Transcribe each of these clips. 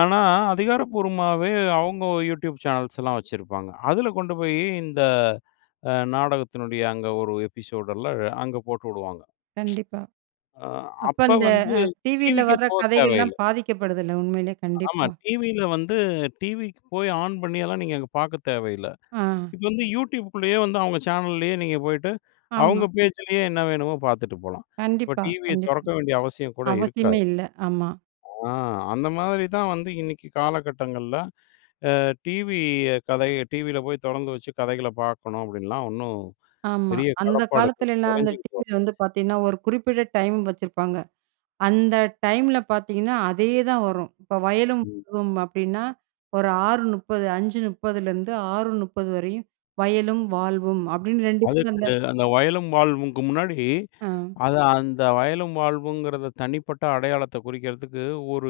ஆனா, அதிகாரப்பூர்வமாவே அவங்க You Tube சேனல்ஸ்லாம் வச்சிருப்பாங்க. அதில் கொண்டு போய் இந்த அ நாடகத்தினுடைய அங்க ஒரு எபிசோடு எல்லாம் அங்கே போட்டு விடுவாங்க. கண்டிப்பா. அப்ப அப்போ அந்த வந்து டிவியில டிவிக்கே வர்ற போகத் கதைகள்லாம் தேவையில்லை. பாதிக்கப்படுதுல்ல, உண்மையிலயே ஆமா. கண்டிப்பா. டிவியில வந்து டிவிக்கு போய் ஆன் பண்ணியெல்லாம் நீங்க அங்கே பார்க்க தேவையில்லை. ஆ. இப்ப வந்து You Tubeக்குள்ளேயே வந்து அவங்க சேனல்லேயே நீங்க போயிட்டு, ஆமா. அவங்க பேச்சிலேயே என்ன வேணுமோ பார்த்துட்டு போலாம். இப்போ கண்டிப்பா, டிவியை கண்டிப்பா. தெறக்க வேண்டிய அவசியம் கூட அவசியமே இருக்காது. இல்ல, ஆமா. ஆ அந்த மாதிரி தான் வந்து இன்னைக்கு காலகட்டங்கள்ல. ஆ டிவி கதை டிவியில போய் தொறந்து வச்சு கதைகளை பார்க்கணும் அப்படின்லாம் ஒண்ணும் ஆமா. பெரிய அந்த கடப்பாடுகள் காலத்துலலாம் அந்த கொறைஞ்சுகிட்டு டிவியில வந்து பார்த்தீங்கன்னா, ஒரு குறிப்பிட்ட டைம் வச்சிருப்பாங்க. அந்த டைம்ல பார்த்தீங்கன்னா, அதே தான் வரும். இப்போ "வயலும் ம். வாழ்வும்" அப்டின்னா ஒரு 6:30, 5:30லிருந்து 6:30 வரையும் "வயலும் வாழ்வும்" அப்படின்னு 2 பேரும் அதுக்கு அந்த அந்த வயலும் வாழ்வும்க்கு முன்னாடி ஆ. அத அந்த வயலும் வாழ்வுங்கிறத தனிப்பட்ட அடையாளத்த குறிக்கிறதுக்கு ஒரு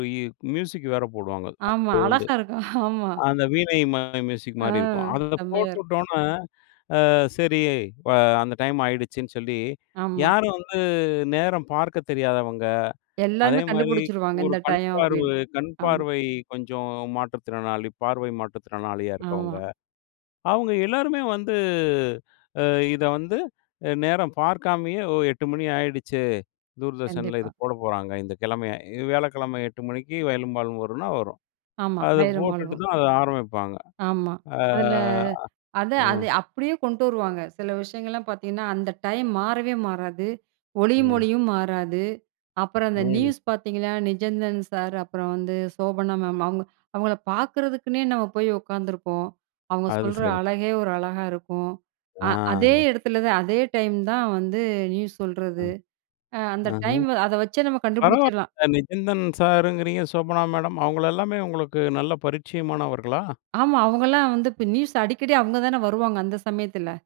மியூசிக் வேற போடுவாங்க ஆமா. அப்பயிலருந்தே. அழகா இருக்கும் ஆமா. அந்த வீணை மாரி மியூசிக் ஆ, மாரி இருக்கும். அத செம்மையா இருக்கும். போட்டுவிட்ட உடனே, "ஆ சரி இப்ப அந்த டைம்" ஆகிடுச்சுன்னு சொல்லி ஆமா. யாரும் வந்து நேரம் பார்க்கத் தெரியாதவங்க, அதே எல்லாமே மாதிரி கண்டுபிடிச்சுருவாங்க ஒரு "இந்த டைம்" கண்பார்வு அப்டின்னு ஆமா. கண்பார்வை கொஞ்சம் மாற்றுத்திறனாளி, பார்வை மாற்றுத்திறனாளியா இருக்கவங்க, ஆமா. அவங்க எல்லாருமே வந்து இத வந்து நேரம் பார்க்காமயே "8:00 மணி ஆகிடுச்சு தூர்தர்ஷனில இது கண்டிப்பா. போடப் போறாங்க." "இந்த கிழமையை வியாழக்கிழமை 8:00 மணிக்கு 'வயலும் வாழ்வும்' வரும்னா ஆமா. வரும்"அதை "வயலும் போட்டுட்டு வாழ்வும்" தான் அதை ஆரம்பிப்பாங்க. ஆமா. ஆ. அதில அத ம். அது அப்டியே கொண்டு வருவாங்க. சில விஷயங்கள்லாம் பார்த்தீங்கன்னா, அந்த டைம் மாறவே மாறாது, "ஒளியும் ம். ஒலியும்" மாறாது. அப்புறம் அந்த ம். நியூஸ் பார்த்தீங்கன்னா, "நிஜந்தன் சார்" அப்புறம் வந்து, "சோபனா மேம்" அவங்க அவங்கள பார்க்குறதுக்குன்னே நம்ம போய் உட்காந்துருப்போம். அவங்க அது சொல்ற சரி. அழகே ஒரு அழகா இருக்கும். அ அதே ஆ. இடத்துல தான் அதே டைம் தான் வந்து நியூஸ் ஆ. சொல்றது அ அந்த அஹ. டைம் அத வச்சே நம்ம கண்டுபிடிச்சிரலாம். பரவாயில்ல "நிஜந்தன்" சாருங்கிறீங்க, "சோபனா" மேடம் அவங்கள எல்லாமே உங்களுக்கு நல்ல பரிச்சயமானவர்களா? ஆமா. அவங்கலாம் வந்து இப்போ நியூஸ் அடிக்கடி அவங்க தானே வருவாங்க, அந்த சமயத்தில.